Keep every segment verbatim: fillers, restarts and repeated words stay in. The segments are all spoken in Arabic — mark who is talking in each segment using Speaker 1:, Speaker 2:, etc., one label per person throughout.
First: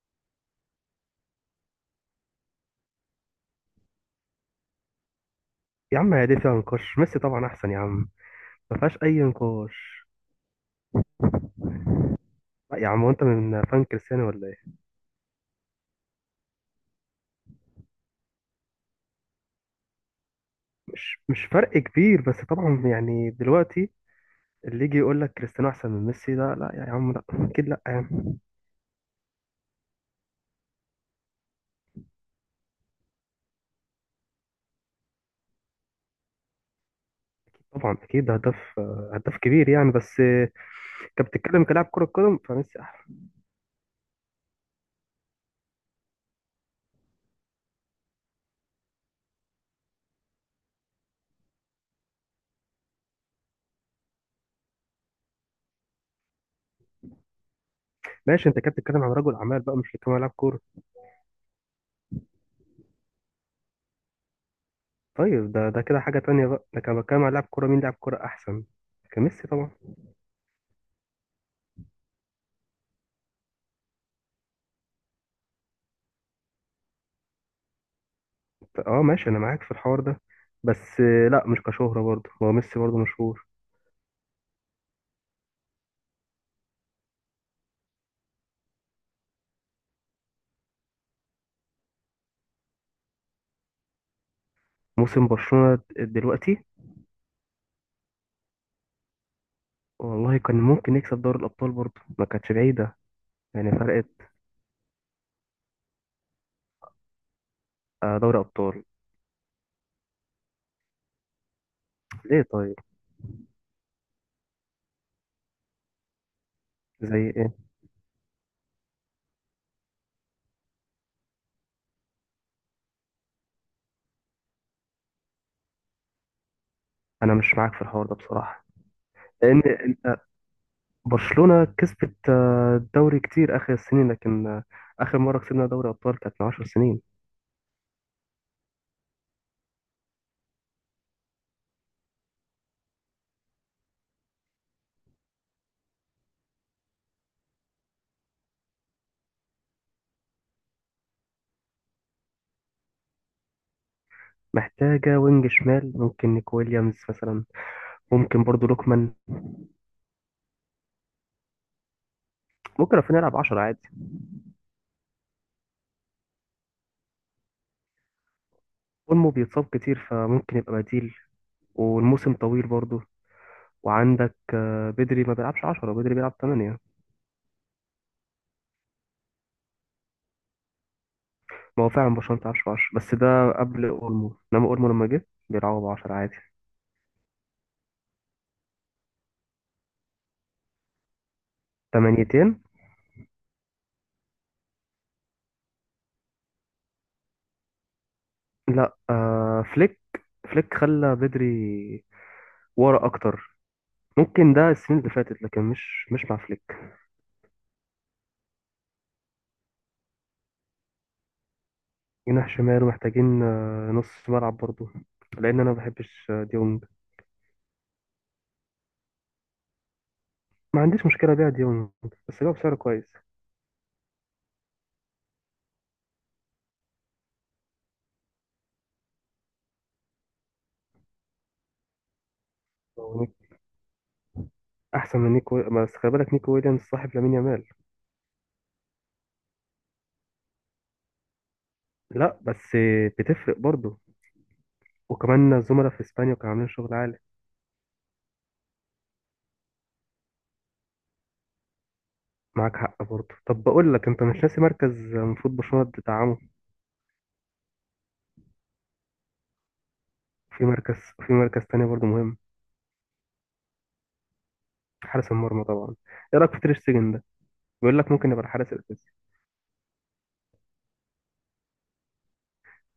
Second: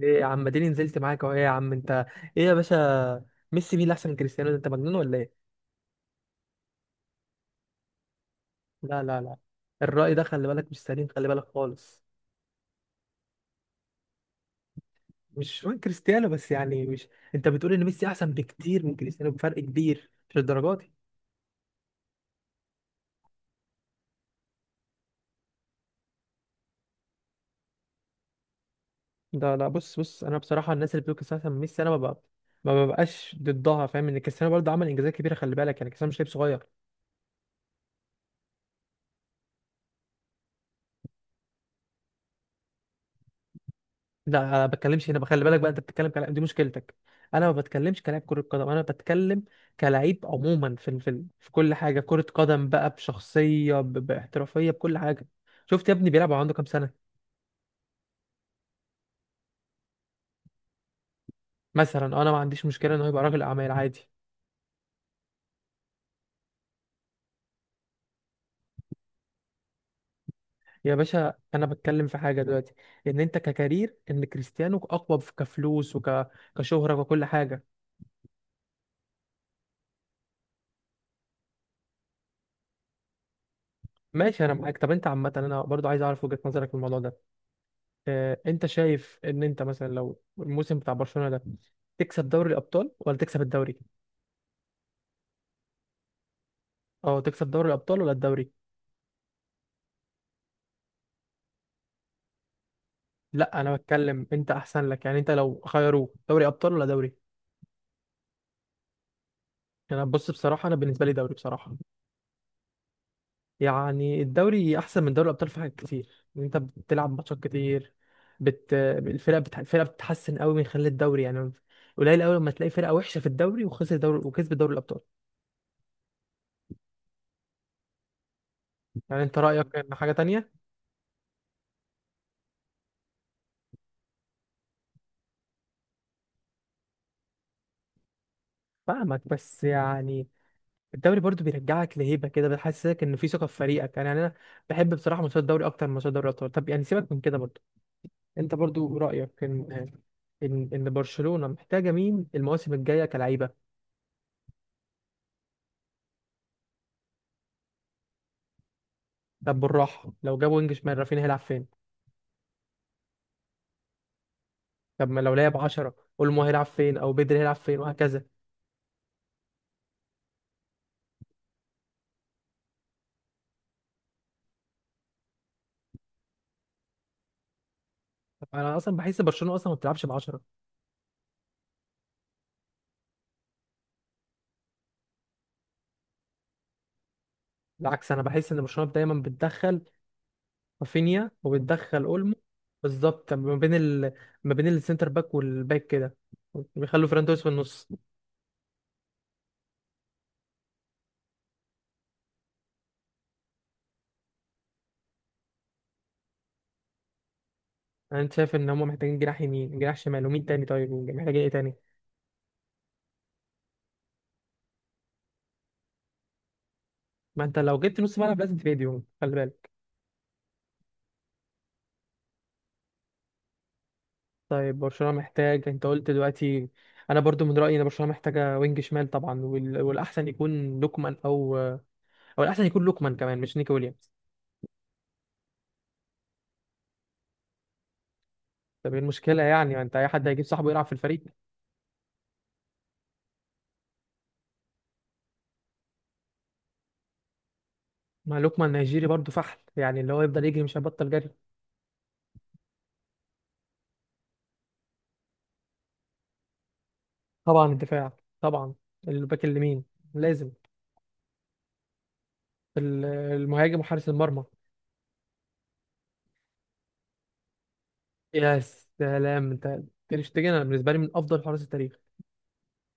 Speaker 1: ايه يا عم اديني نزلت معاك اهو. ايه يا عم انت؟ ايه يا باشا؟ ميسي مين اللي احسن من كريستيانو؟ ده انت مجنون ولا ايه؟
Speaker 2: يا عم، هي دي فيها نقاش؟ ميسي طبعا احسن يا عم. ما فيهاش
Speaker 1: لا لا
Speaker 2: اي
Speaker 1: لا،
Speaker 2: نقاش.
Speaker 1: الرأي ده خلي بالك مش سليم، خلي بالك خالص.
Speaker 2: لا يا عم، هو انت من فان كريستيانو ولا ايه؟
Speaker 1: مش من كريستيانو بس، يعني مش، انت بتقول ان ميسي احسن بكتير من كريستيانو بفرق كبير؟ مش الدرجات دي.
Speaker 2: مش مش فرق كبير، بس طبعا يعني دلوقتي، اللي يجي يقول لك كريستيانو احسن من ميسي ده، لا يا عم، لا اكيد، لا يا عم.
Speaker 1: لا لا، بص بص، انا بصراحة الناس اللي بتقول كريستيانو احسن من ميسي انا ما ببقى ما ببقاش ضدها. فاهم؟ ان كريستيانو برضه عمل انجازات كبيرة، خلي بالك، يعني كريستيانو مش لعيب صغير.
Speaker 2: طبعا اكيد، ده هداف. هداف كبير يعني. بس كنت بتتكلم كلاعب كره قدم، فميسي احسن.
Speaker 1: لا انا ما بتكلمش هنا، خلي بالك بقى. انت بتتكلم كلاعب، دي مشكلتك. انا ما بتكلمش كلاعب كرة قدم، انا بتكلم كلاعب عموما في ال- في ال- في كل حاجة، كرة قدم بقى، بشخصية، ب- باحترافية، بكل حاجة. شفت يا ابني بيلعب وهو عنده كام سنة؟
Speaker 2: ماشي، انت كنت بتتكلم عن رجل اعمال بقى، مش كمان لاعب كوره.
Speaker 1: مثلا انا ما عنديش مشكلة ان هو يبقى راجل اعمال عادي.
Speaker 2: طيب، ده ده كده حاجه تانية بقى. ده كان بتكلم عن لاعب كوره، مين لاعب كوره احسن. كان ميسي طبعا.
Speaker 1: يا باشا انا بتكلم في حاجة دلوقتي، ان انت ككارير ان كريستيانو اقوى في- كفلوس وك كشهرة وكل حاجة.
Speaker 2: اه ماشي، انا معاك في الحوار ده. بس آه، لا، مش كشهرة برضه، هو ميسي برضه مشهور.
Speaker 1: ماشي انا معاك. طب انت عامة انا برضو عايز اعرف وجهة نظرك في الموضوع ده. آه، انت شايف ان انت مثلا لو الموسم بتاع برشلونة ده تكسب دوري الابطال ولا تكسب الدوري؟
Speaker 2: موسم برشلونة دلوقتي؟
Speaker 1: اه، تكسب دوري الابطال ولا الدوري؟
Speaker 2: والله كان ممكن يكسب دوري الابطال برضه، ما كانتش بعيدة.
Speaker 1: لا
Speaker 2: يعني
Speaker 1: انا بتكلم
Speaker 2: فرقت.
Speaker 1: انت احسن لك، يعني انت لو خيروه دوري ابطال ولا دوري؟
Speaker 2: آه، دوري ابطال.
Speaker 1: يعني انا، بص بصراحة، انا بالنسبة لي دوري بصراحة.
Speaker 2: ليه طيب؟
Speaker 1: يعني الدوري احسن من دوري الابطال في حاجات كتير، إن انت بتلعب
Speaker 2: زي
Speaker 1: ماتشات
Speaker 2: ايه؟
Speaker 1: كتير. بت... الفرق بت... الفرق بتتحسن قوي من خلال الدوري، يعني قليل قوي لما تلاقي فرقة وحشة في الدوري وخسر دوري وكسب دوري الابطال.
Speaker 2: انا مش معاك في الحوار ده بصراحة.
Speaker 1: يعني انت
Speaker 2: لان
Speaker 1: رأيك ان حاجة
Speaker 2: انت-
Speaker 1: تانية.
Speaker 2: برشلونة كسبت آه، الدوري كتير اخر السنين، لكن آه، اخر مرة كسبنا دوري ابطال كانت من عشر سنين.
Speaker 1: فاهمك بس يعني، الدوري برضو بيرجعك لهيبه كده، بيحسسك ان في ثقه في فريقك. يعني انا بحب بصراحه ماتشات الدوري اكتر من ماتشات دوري الابطال. طب يعني سيبك من كده برضو. انت برضو رايك ان ان ان برشلونه محتاجه مين المواسم الجايه كلعيبه؟
Speaker 2: محتاجة وينج شمال، ممكن نيكو ويليامز مثلا. ممكن برضه لوكمان.
Speaker 1: طب بالراحه، لو جابوا وينج شمال رافينيا هيلعب فين؟
Speaker 2: ممكن رافينيا يلعب عشرة عادي.
Speaker 1: طب ما لو لعب عشرة اولمو هيلعب فين او بدري هيلعب فين وهكذا.
Speaker 2: اولمو بيتصاب كتير، فممكن يبقى بديل. والموسم طويل برضه. وعندك آه، بدري ما بيلعبش عشرة، بدري بيلعب ثمانية.
Speaker 1: طب انا اصلا بحس برشلونه اصلا ما بتلعبش ب عشرة.
Speaker 2: ما هو فعلا برشلونة ما بتلعبش عشرة، بس ده قبل اولمو، انما اولمو لما جه بيلعبوا ب عشرة عادي.
Speaker 1: بالعكس انا بحس ان برشلونه دايما بتدخل رافينيا وبتدخل اولمو.
Speaker 2: تمانية.
Speaker 1: بالظبط. طب ما بين ال... ما بين السنتر باك والباك كده بيخلوا فران توريس في النص.
Speaker 2: لا آه فليك. فليك خلى بدري ورا اكتر. ممكن ده السنين اللي فاتت، لكن مش مش مع فليك.
Speaker 1: انا شايف ان هم محتاجين جناح يمين، جناح شمال، ومين تاني؟ طيب محتاجين ايه تاني؟
Speaker 2: جناح شمال، ومحتاجين آه، نص ملعب برضه، لان انا ما بحبش آه، ديونج.
Speaker 1: ما انت لو جبت نص ملعب لازم تبيع ديونج، خلي بالك.
Speaker 2: ما عنديش مشكله بيع ديونج. بس جاب سعر كويس.
Speaker 1: طيب برشلونة محتاج، انت قلت دلوقتي، انا برضو من رأيي ان برشلونة محتاجة وينج شمال طبعا، وال... والاحسن يكون لوكمان، او او الاحسن يكون لوكمان
Speaker 2: هو
Speaker 1: كمان،
Speaker 2: نيك-
Speaker 1: مش نيكي ويليامز.
Speaker 2: احسن من نيكو، بس خلي بالك، نيكو ويليامز صاحب لامين يامال.
Speaker 1: طب ايه المشكلة يعني؟ ما انت اي حد هيجيب صاحبه يلعب في الفريق.
Speaker 2: لا بس بتفرق برضه. وكمان الزملاء في اسبانيا كانوا عاملين شغل عالي.
Speaker 1: ما لوكمان نيجيري برضو فحل، يعني اللي هو يفضل يجري مش هيبطل جري.
Speaker 2: معاك حق برضه. طب بقول لك، انت مش ناسي مركز المفروض برشلونة تدعمه؟
Speaker 1: طبعا الدفاع، طبعا الباك اليمين لازم.
Speaker 2: في مركز في مركز تاني برضه مهم.
Speaker 1: ال- المهاجم وحارس المرمى.
Speaker 2: حارس المرمى طبعا. ايه رايك في تير شتيجن ده؟ بيقول لك ممكن يبقى
Speaker 1: يا
Speaker 2: الحارس الاساسي.
Speaker 1: سلام! انت تير شتيجن انا بالنسبه لي من افضل حراس التاريخ.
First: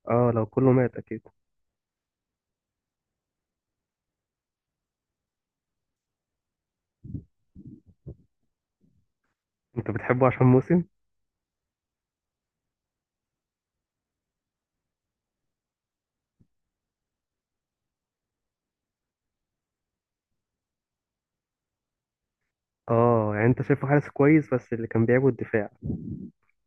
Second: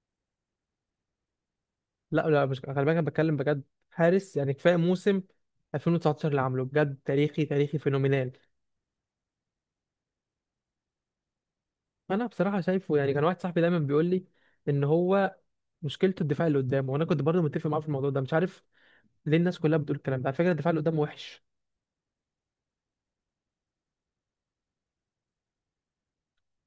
Speaker 2: اه، لو كله مات اكيد.
Speaker 1: لا لا، مش، خلي بالك، انا بتكلم بجد. حارس، يعني كفايه موسم ألفين وتسعتاشر اللي عامله، بجد تاريخي، تاريخي، فينومينال.
Speaker 2: انت بتحبه عشان موسم.
Speaker 1: انا بصراحه شايفه، يعني كان واحد صاحبي دايما بيقول لي ان هو مشكلته الدفاع اللي قدامه، وانا كنت برضه متفق معاه في الموضوع ده. مش عارف ليه الناس كلها بتقول الكلام ده. على فكره الدفاع اللي قدامه وحش.
Speaker 2: اه، يعني انت شايفه حارس كويس، بس اللي كان بيعبه الدفاع.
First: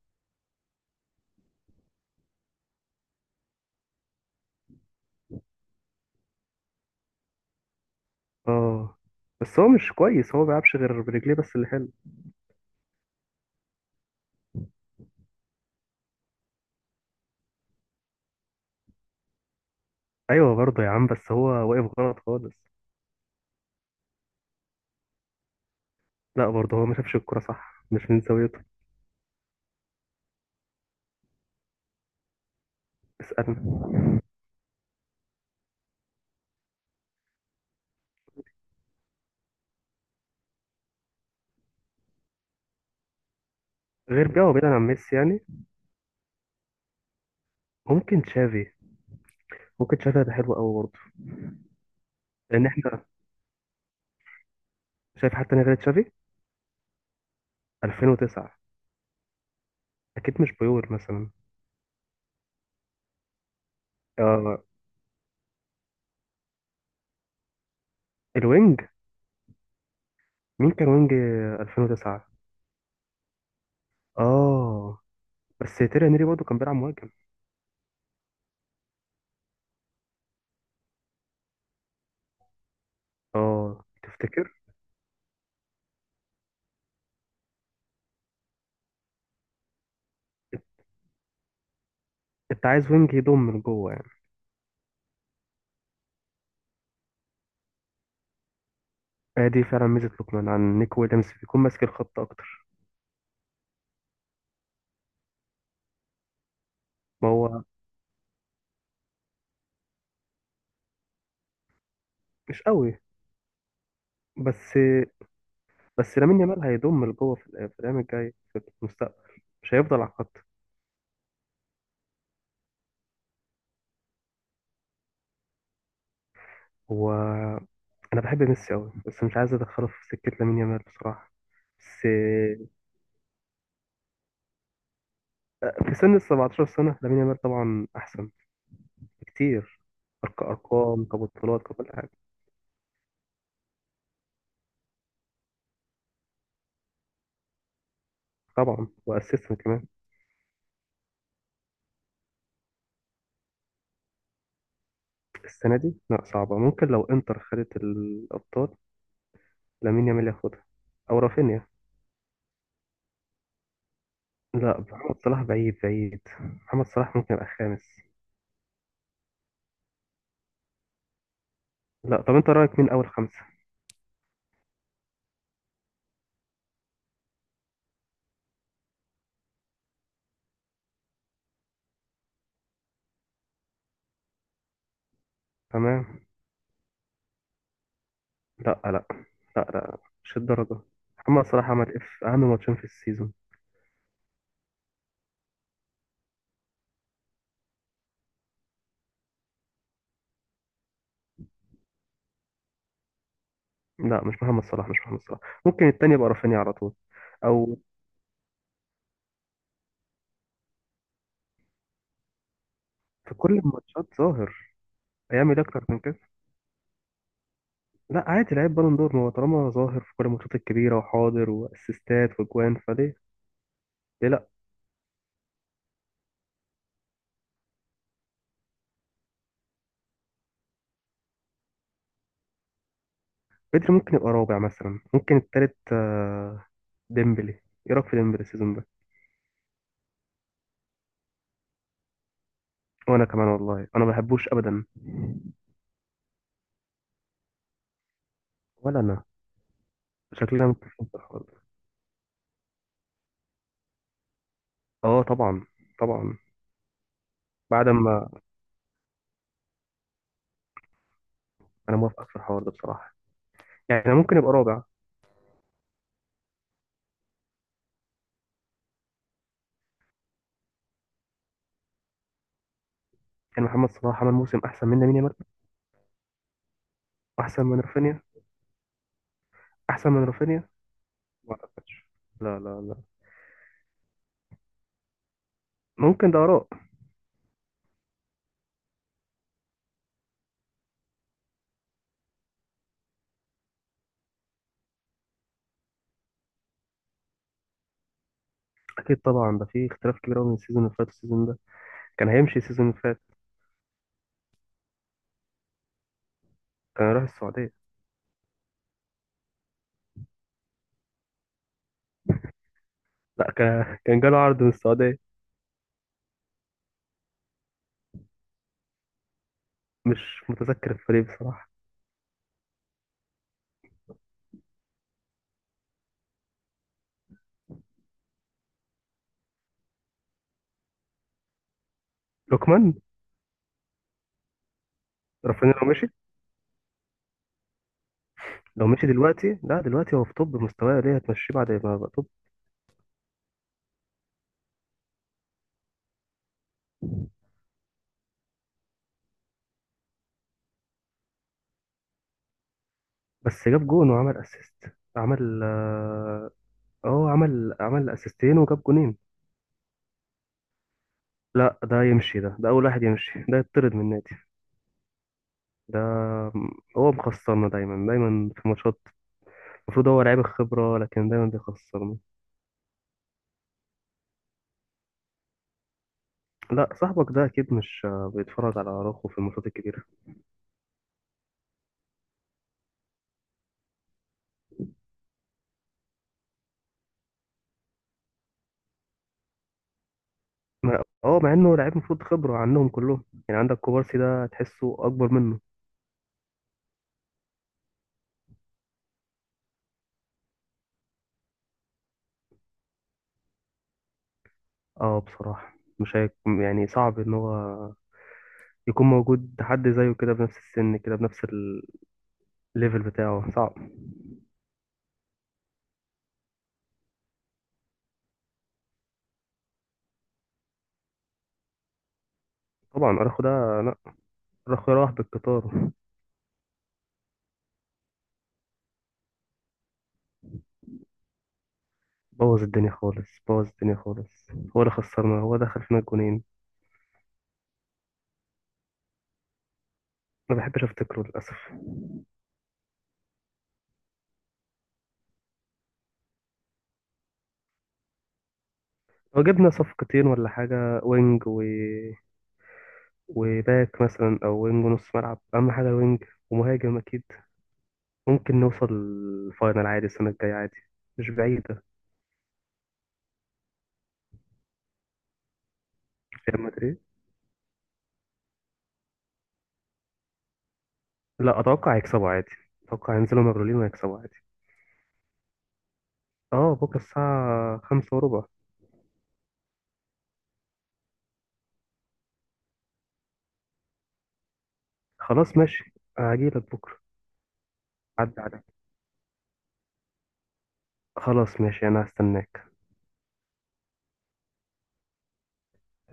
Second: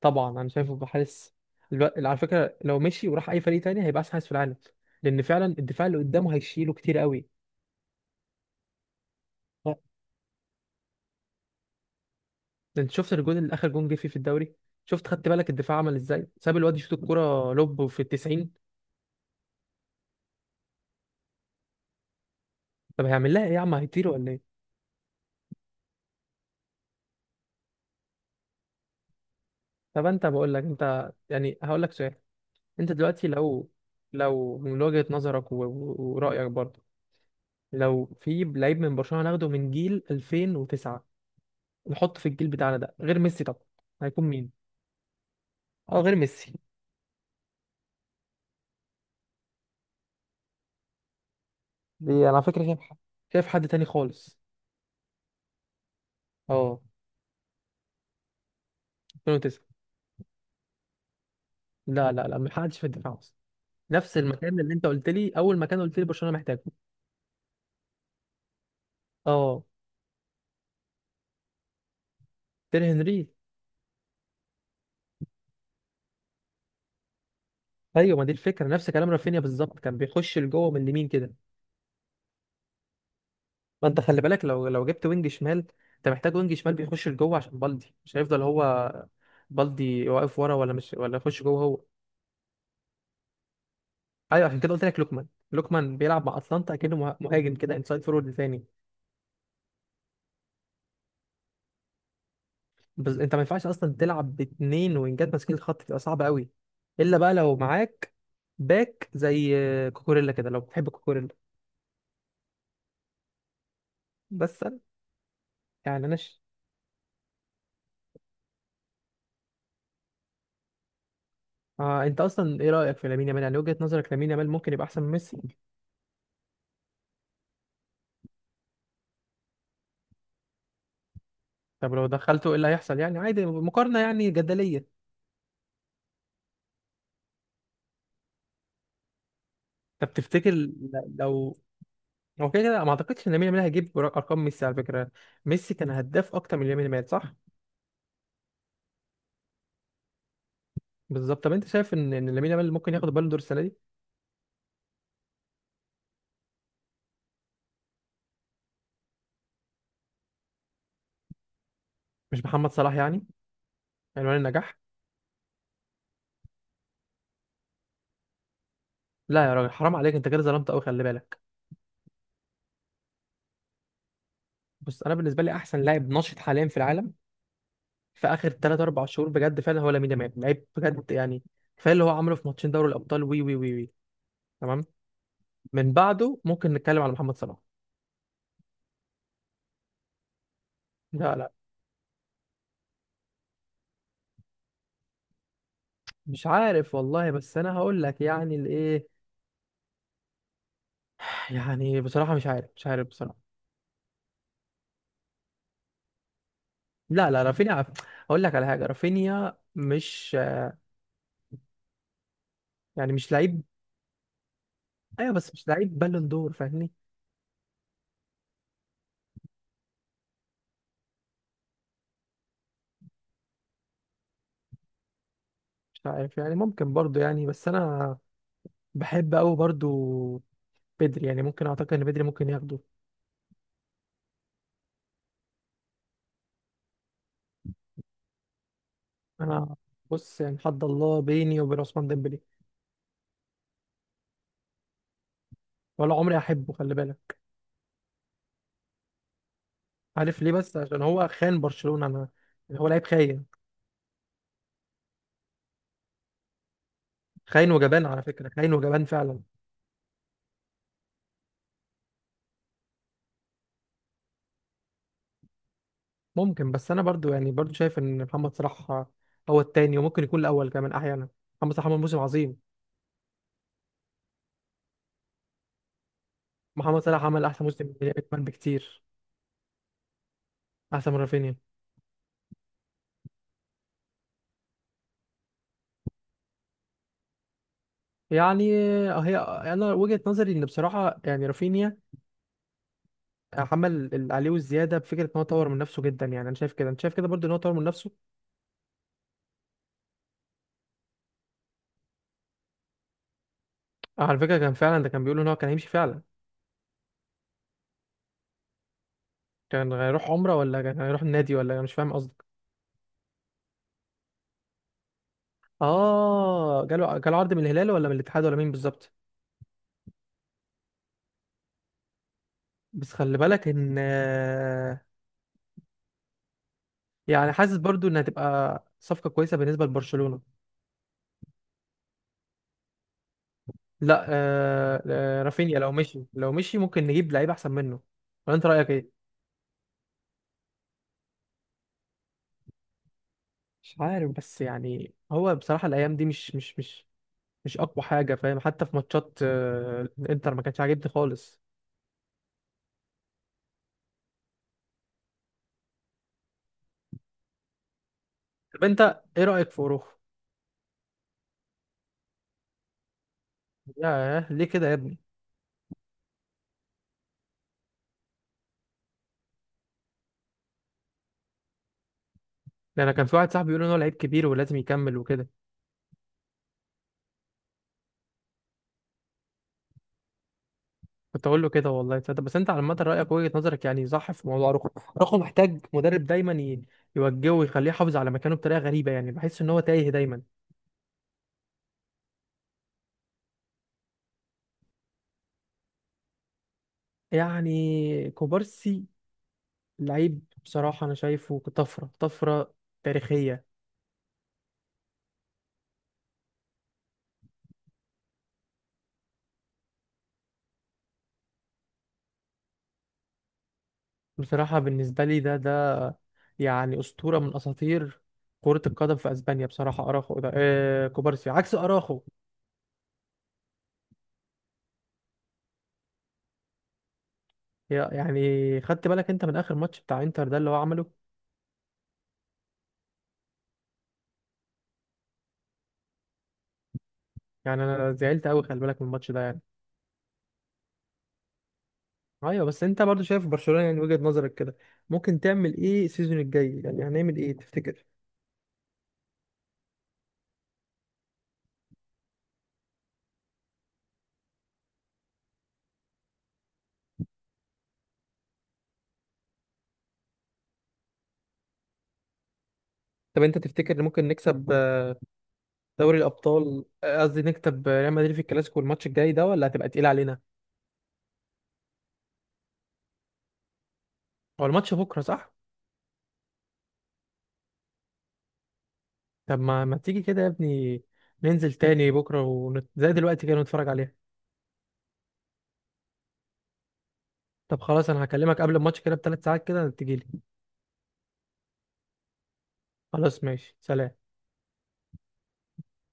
Speaker 1: طبعا انا شايفه بحارس. الو- على فكره لو مشي وراح اي فريق تاني هيبقى احسن حارس في العالم، لان فعلا الدفاع اللي قدامه هيشيله كتير قوي.
Speaker 2: اه، بس هو مش كويس. هو ما بيلعبش غير برجليه بس اللي حلو.
Speaker 1: ده انت شفت الجون اللي اخر جون جه فيه في الدوري؟ شفت؟ خدت بالك الدفاع عمل ازاي؟ ساب الواد يشوط الكرة لوب في التسعين.
Speaker 2: ايوه برضه يا عم، بس هو واقف غلط خالص.
Speaker 1: طب هيعمل لها ايه يا عم؟ هيطير ولا ايه؟
Speaker 2: لا، برضه هو ما شافش الكرة صح، مش من زاويته.
Speaker 1: طب انت بقول لك انت، يعني هقول لك سؤال. انت دلوقتي لو،
Speaker 2: اسألنا.
Speaker 1: لو من وجهة نظرك و- و- ورأيك برضه، لو في لعيب من برشلونة ناخده من جيل ألفين وتسعة نحطه في الجيل بتاعنا ده، غير ميسي طبعا، هيكون
Speaker 2: غير بقى،
Speaker 1: مين؟
Speaker 2: وبعيدا عن ميسي يعني.
Speaker 1: اه غير ميسي.
Speaker 2: ممكن تشافي. ممكن تشافي هيبقى حلو قوي برضه.
Speaker 1: دي انا على فكرة
Speaker 2: لان
Speaker 1: شايف حد،
Speaker 2: احنا
Speaker 1: شايف حد تاني خالص.
Speaker 2: شايف حتى انا غير تشافي.
Speaker 1: اه،
Speaker 2: ألفين وتسعة.
Speaker 1: ألفين وتسعة.
Speaker 2: اكيد مش بيول مثلا.
Speaker 1: لا لا لا، ما حدش في الدفاع. نفس المكان
Speaker 2: آه
Speaker 1: اللي انت قلت لي اول مكان قلت لي برشلونه محتاجه.
Speaker 2: الوينج.
Speaker 1: اه،
Speaker 2: مين كان وينج ألفين وتسعة؟
Speaker 1: تير هنري.
Speaker 2: اه، بس تيري هنري برضه كان بيلعب مهاجم.
Speaker 1: ايوه، ما دي الفكره، نفس كلام رافينيا بالظبط، كان بيخش لجوه من اليمين كده.
Speaker 2: اه
Speaker 1: ما انت خلي بالك،
Speaker 2: تفتكر؟
Speaker 1: لو لو جبت وينج شمال، انت محتاج وينج شمال بيخش لجوه، عشان بالدي مش هيفضل هو، بالدي واقف ورا ولا مش، ولا يخش جوه هو.
Speaker 2: انت عايز وينج يضم من جوه يعني.
Speaker 1: ايوه، عشان كده قلت لك لوكمان. لوكمان بيلعب مع اتلانتا اكنه مه- مهاجم كده، انسايد فورورد ثاني.
Speaker 2: آه دي فعلا ميزه لوكمان عن نيك ويليامز، بيكون ماسك الخط اكتر.
Speaker 1: بس انت ما ينفعش اصلا تلعب باتنين وينجات ماسكين الخط، تبقى صعبه قوي. الا
Speaker 2: ما
Speaker 1: بقى لو
Speaker 2: هو
Speaker 1: معاك باك زي كوكوريلا كده، لو بتحب كوكوريلا.
Speaker 2: مش قوي.
Speaker 1: بس
Speaker 2: بس،
Speaker 1: أنا- يعني انا
Speaker 2: بس لامين
Speaker 1: ش...
Speaker 2: يامال هيضم من جوه في الأيام- في الايام الجايه في المستقبل، مش هيفضل على الخط.
Speaker 1: آه، انت اصلا ايه رايك في لامين يامال؟ يعني وجهه نظرك، لامين يامال ممكن يبقى احسن من ميسي؟
Speaker 2: هو، انا بحب ميسي قوي، بس مش عايز ادخله في سكه لامين يامال بصراحه.
Speaker 1: طب لو
Speaker 2: بس
Speaker 1: دخلته ايه اللي هيحصل يعني، عادي، مقارنه يعني جدليه.
Speaker 2: في سن ال سبعة عشر سنه لامين يامال طبعا احسن بكتير.
Speaker 1: طب
Speaker 2: أرق-
Speaker 1: تفتكر ل-
Speaker 2: ارقام
Speaker 1: لو،
Speaker 2: كبطولات ككل حاجه.
Speaker 1: هو كده كده ما اعتقدش ان لامين يامال هيجيب ر- ارقام ميسي، على فكره. ميسي كان هداف اكتر من لامين يامال، صح؟
Speaker 2: طبعا واسيستم كمان.
Speaker 1: بالظبط. طب انت شايف ان ان لامين يامال ممكن ياخد البالون دور السنه دي؟
Speaker 2: السنه دي لا صعبه، ممكن لو انتر خدت الابطال لامين يامال ياخدها، او رافينيا.
Speaker 1: مش محمد صلاح يعني، عنوان النجاح؟
Speaker 2: لا، محمد صلاح بعيد بعيد. محمد صلاح ممكن يبقى خامس.
Speaker 1: لا يا راجل حرام عليك، انت كده ظلمت قوي، خلي بالك.
Speaker 2: لا، طب انت رايك مين اول خمسه؟
Speaker 1: بص، انا بالنسبه لي احسن لاعب ناشط حاليا في العالم في اخر تلات أربع شهور، بجد فعلا هو لامين يامال. لعيب بجد يعني، كفايه اللي هو عمله في ماتشين دوري الابطال. وي وي وي وي، تمام. من
Speaker 2: تمام.
Speaker 1: بعده ممكن نتكلم على محمد صلاح.
Speaker 2: لا لا. لا لا. مش الدرجه.
Speaker 1: لا
Speaker 2: محمد
Speaker 1: لا.
Speaker 2: صلاح عمل اف اهم ماتشين في السيزون.
Speaker 1: مش عارف والله، بس انا هقول لك يعني الايه، يعني بصراحه مش عارف، مش عارف بصراحه.
Speaker 2: لا مش محمد صلاح، مش محمد صلاح. ممكن التاني يبقى رافينيا على طول،
Speaker 1: لا لا رافينيا،
Speaker 2: او.
Speaker 1: عارف، هقول لك على حاجه. رافينيا مش، يعني مش
Speaker 2: في كل
Speaker 1: لعيب.
Speaker 2: الماتشات ظاهر.
Speaker 1: ايوه بس
Speaker 2: هيعمل
Speaker 1: مش
Speaker 2: اكتر
Speaker 1: لعيب
Speaker 2: من كده.
Speaker 1: بالون دور، فاهمني؟
Speaker 2: لا عادي، لعيب بالون دور. ما هو طالما ظاهر في كل الماتشات الكبيره وحاضر، واسيستات واجوان فليه، ليه لا؟
Speaker 1: مش عارف يعني، ممكن برضو، يعني بس انا بحب قوي برضو بدري، يعني ممكن اعتقد ان بدري ممكن ياخده.
Speaker 2: بدري ممكن يبقى رابع مثلا، ممكن التالت. آه، ديمبلي. ايه رايك في ديمبلي السيزون ده؟
Speaker 1: انا بص، يعني حد الله بيني وبين عثمان ديمبلي.
Speaker 2: وانا كمان والله، انا ما بحبوش ابدا.
Speaker 1: ولا عمري احبه، خلي بالك.
Speaker 2: ولا انا.
Speaker 1: عارف ليه؟
Speaker 2: شكلنا
Speaker 1: بس عشان
Speaker 2: متفقين في
Speaker 1: هو
Speaker 2: الحوار
Speaker 1: خان
Speaker 2: ده.
Speaker 1: برشلونة. انا، هو لعيب خاين،
Speaker 2: اه طبعا. طبعا.
Speaker 1: خاين
Speaker 2: بعد
Speaker 1: وجبان على
Speaker 2: ما
Speaker 1: فكرة، خاين وجبان فعلا.
Speaker 2: انا موافقك في الحوار ده بصراحه، يعني ممكن يبقى رابع.
Speaker 1: ممكن. بس انا برضو، يعني برضو شايف ان محمد صلاح هو التاني، وممكن يكون الاول كمان احيانا. محمد صلاح عمل موسم عظيم.
Speaker 2: يعني محمد صلاح عمل موسم احسن منه مين؟
Speaker 1: محمد صلاح عمل
Speaker 2: احسن
Speaker 1: احسن
Speaker 2: من
Speaker 1: موسم
Speaker 2: رافينيا.
Speaker 1: كمان بكتير،
Speaker 2: احسن من رافينيا.
Speaker 1: احسن من
Speaker 2: ما
Speaker 1: رافينيا.
Speaker 2: اعتقدش. لا لا لا. ممكن ده اراء.
Speaker 1: يعني هي انا وجهة نظري ان بصراحة، يعني رافينيا عمل اللي عليه والزيادة، بفكرة ان هو طور من نفسه جدا. يعني انا شايف كده، انت شايف كده برضو ان هو طور من نفسه.
Speaker 2: اكيد طبعا، ده في اختلاف كبير قوي من السيزون اللي فات والسيزون ده. كان هيمشي السيزون اللي فات.
Speaker 1: آه، على فكرة كان فعلا ده، كان بيقول ان هو كان هيمشي فعلا.
Speaker 2: كان راح السعوديه.
Speaker 1: كان هيروح عمرة ولا كان هيروح النادي، ولا أنا مش فاهم قصدك؟
Speaker 2: لا، كان كان جاله عرض من السعوديه.
Speaker 1: اه جاله جاله عرض من الهلال ولا من الاتحاد ولا مين بالظبط؟
Speaker 2: مش متذكر الفريق بصراحه.
Speaker 1: بس خلي بالك ان، يعني حاسس برضو انها تبقى صفقة كويسة بالنسبة لبرشلونة.
Speaker 2: لوكمان.
Speaker 1: لا آه، آه،
Speaker 2: رافينيا
Speaker 1: رافينيا
Speaker 2: لو
Speaker 1: لو
Speaker 2: مشي.
Speaker 1: مشي، لو مشي ممكن نجيب لعيب احسن منه. ولا انت
Speaker 2: لو
Speaker 1: رأيك
Speaker 2: مشي
Speaker 1: ايه؟
Speaker 2: دلوقتي لا، دلوقتي هو في توب مستواه، ليه هتمشيه بعد ما يبقى توب؟
Speaker 1: مش عارف، بس يعني هو بصراحة الايام دي مش مش مش مش اقوى حاجة، فاهم؟ حتى في ماتشات آه، الانتر ما كانش عاجبني خالص.
Speaker 2: بس جاب جون وعمل اسيست. عمل اه آه، عمل عمل اسيستين وجاب
Speaker 1: طب
Speaker 2: جونين.
Speaker 1: انت ايه رأيك في اوروخو؟
Speaker 2: لا ده يمشي، ده ده اول واحد يمشي، ده يطرد من النادي.
Speaker 1: ياه ليه كده يا ابني؟
Speaker 2: ده هو مخسرنا دايما دايما في ماتشات. المفروض هو لعيب الخبرة لكن دايما بيخسرنا.
Speaker 1: ده انا كان في واحد صاحبي بيقول ان هو لعيب كبير ولازم يكمل وكده.
Speaker 2: لا صاحبك ده أكيد مش آه، بيتفرج على أراوخو في الماتشات الكبيرة.
Speaker 1: كنت اقول له كده والله، تصدق. بس انت على عامه رايك وجهه نظرك يعني صح في موضوع رخو. رخو محتاج مدرب دايما ي- يوجهه ويخليه يحافظ على مكانه، بطريقه غريبه، يعني بحس ان هو تايه دايما.
Speaker 2: ما- اه، مع إنه لعيب المفروض خبرة عنهم كلهم يعني. عندك كوبارسي ده تحسه أكبر منه.
Speaker 1: يعني كوبارسي، لعيب بصراحه، انا شايفه طفره، طفره تاريخيه.
Speaker 2: اه بصراحة، مش هيك يعني، صعب إن هو يكون موجود حد زيه كده بنفس السن كده بنفس الليفل بتاعه. صعب.
Speaker 1: بصراحه بالنسبه لي ده ده يعني اسطوره من اساطير كرة القدم في اسبانيا بصراحة. اراخو ده، آه كوبارسي عكس اراخو.
Speaker 2: طبعا أراخو ده، لا، أراخو راح بالقطار.
Speaker 1: يا- يعني خدت بالك انت من اخر ماتش بتاع انتر ده اللي هو عمله؟
Speaker 2: بوظ الدنيا خالص، بوظ الدنيا خالص. هو اللي خسرنا، هو دخل فينا الجونين.
Speaker 1: يعني انا زعلت قوي، خلي بالك، من الماتش ده يعني.
Speaker 2: ما بحبش افتكره للاسف.
Speaker 1: ايوه. بس انت برضو شايف برشلونة، يعني وجهة نظرك كده، ممكن تعمل ايه السيزون الجاي؟ يعني هنعمل ايه تفتكر؟
Speaker 2: لو جبنا صفقتين ولا حاجه، وينج و... وباك مثلا، او وينج ونص ملعب، اهم حاجه الوينج ومهاجم اكيد. ممكن نوصل الفاينل عادي السنه الجايه عادي. مش بعيده.
Speaker 1: طب انت تفتكر ممكن نكسب آه، دوري
Speaker 2: ريال
Speaker 1: الابطال،
Speaker 2: مدريد؟
Speaker 1: آه، قصدي نكسب آه، ريال مدريد في الكلاسيكو الماتش الجاي ده، ولا هتبقى تقيل علينا؟
Speaker 2: لا، اتوقع يكسبوا عادي. اتوقع ينزلوا مبلولين ويكسبوا عادي.
Speaker 1: هو الماتش بكره، صح؟
Speaker 2: اه بكره الساعه خمسة وربع.
Speaker 1: طب ما ما تيجي كده يا ابني ننزل تاني بكره ونت... زي دلوقتي كده نتفرج عليها.
Speaker 2: خلاص ماشي، هجيلك بكره.
Speaker 1: طب خلاص، انا
Speaker 2: عدى
Speaker 1: هكلمك
Speaker 2: عليك.
Speaker 1: قبل الماتش كده بثلاث ساعات كده تجيلي.
Speaker 2: خلاص ماشي، انا هستناك.
Speaker 1: خلاص ماشي، سلام.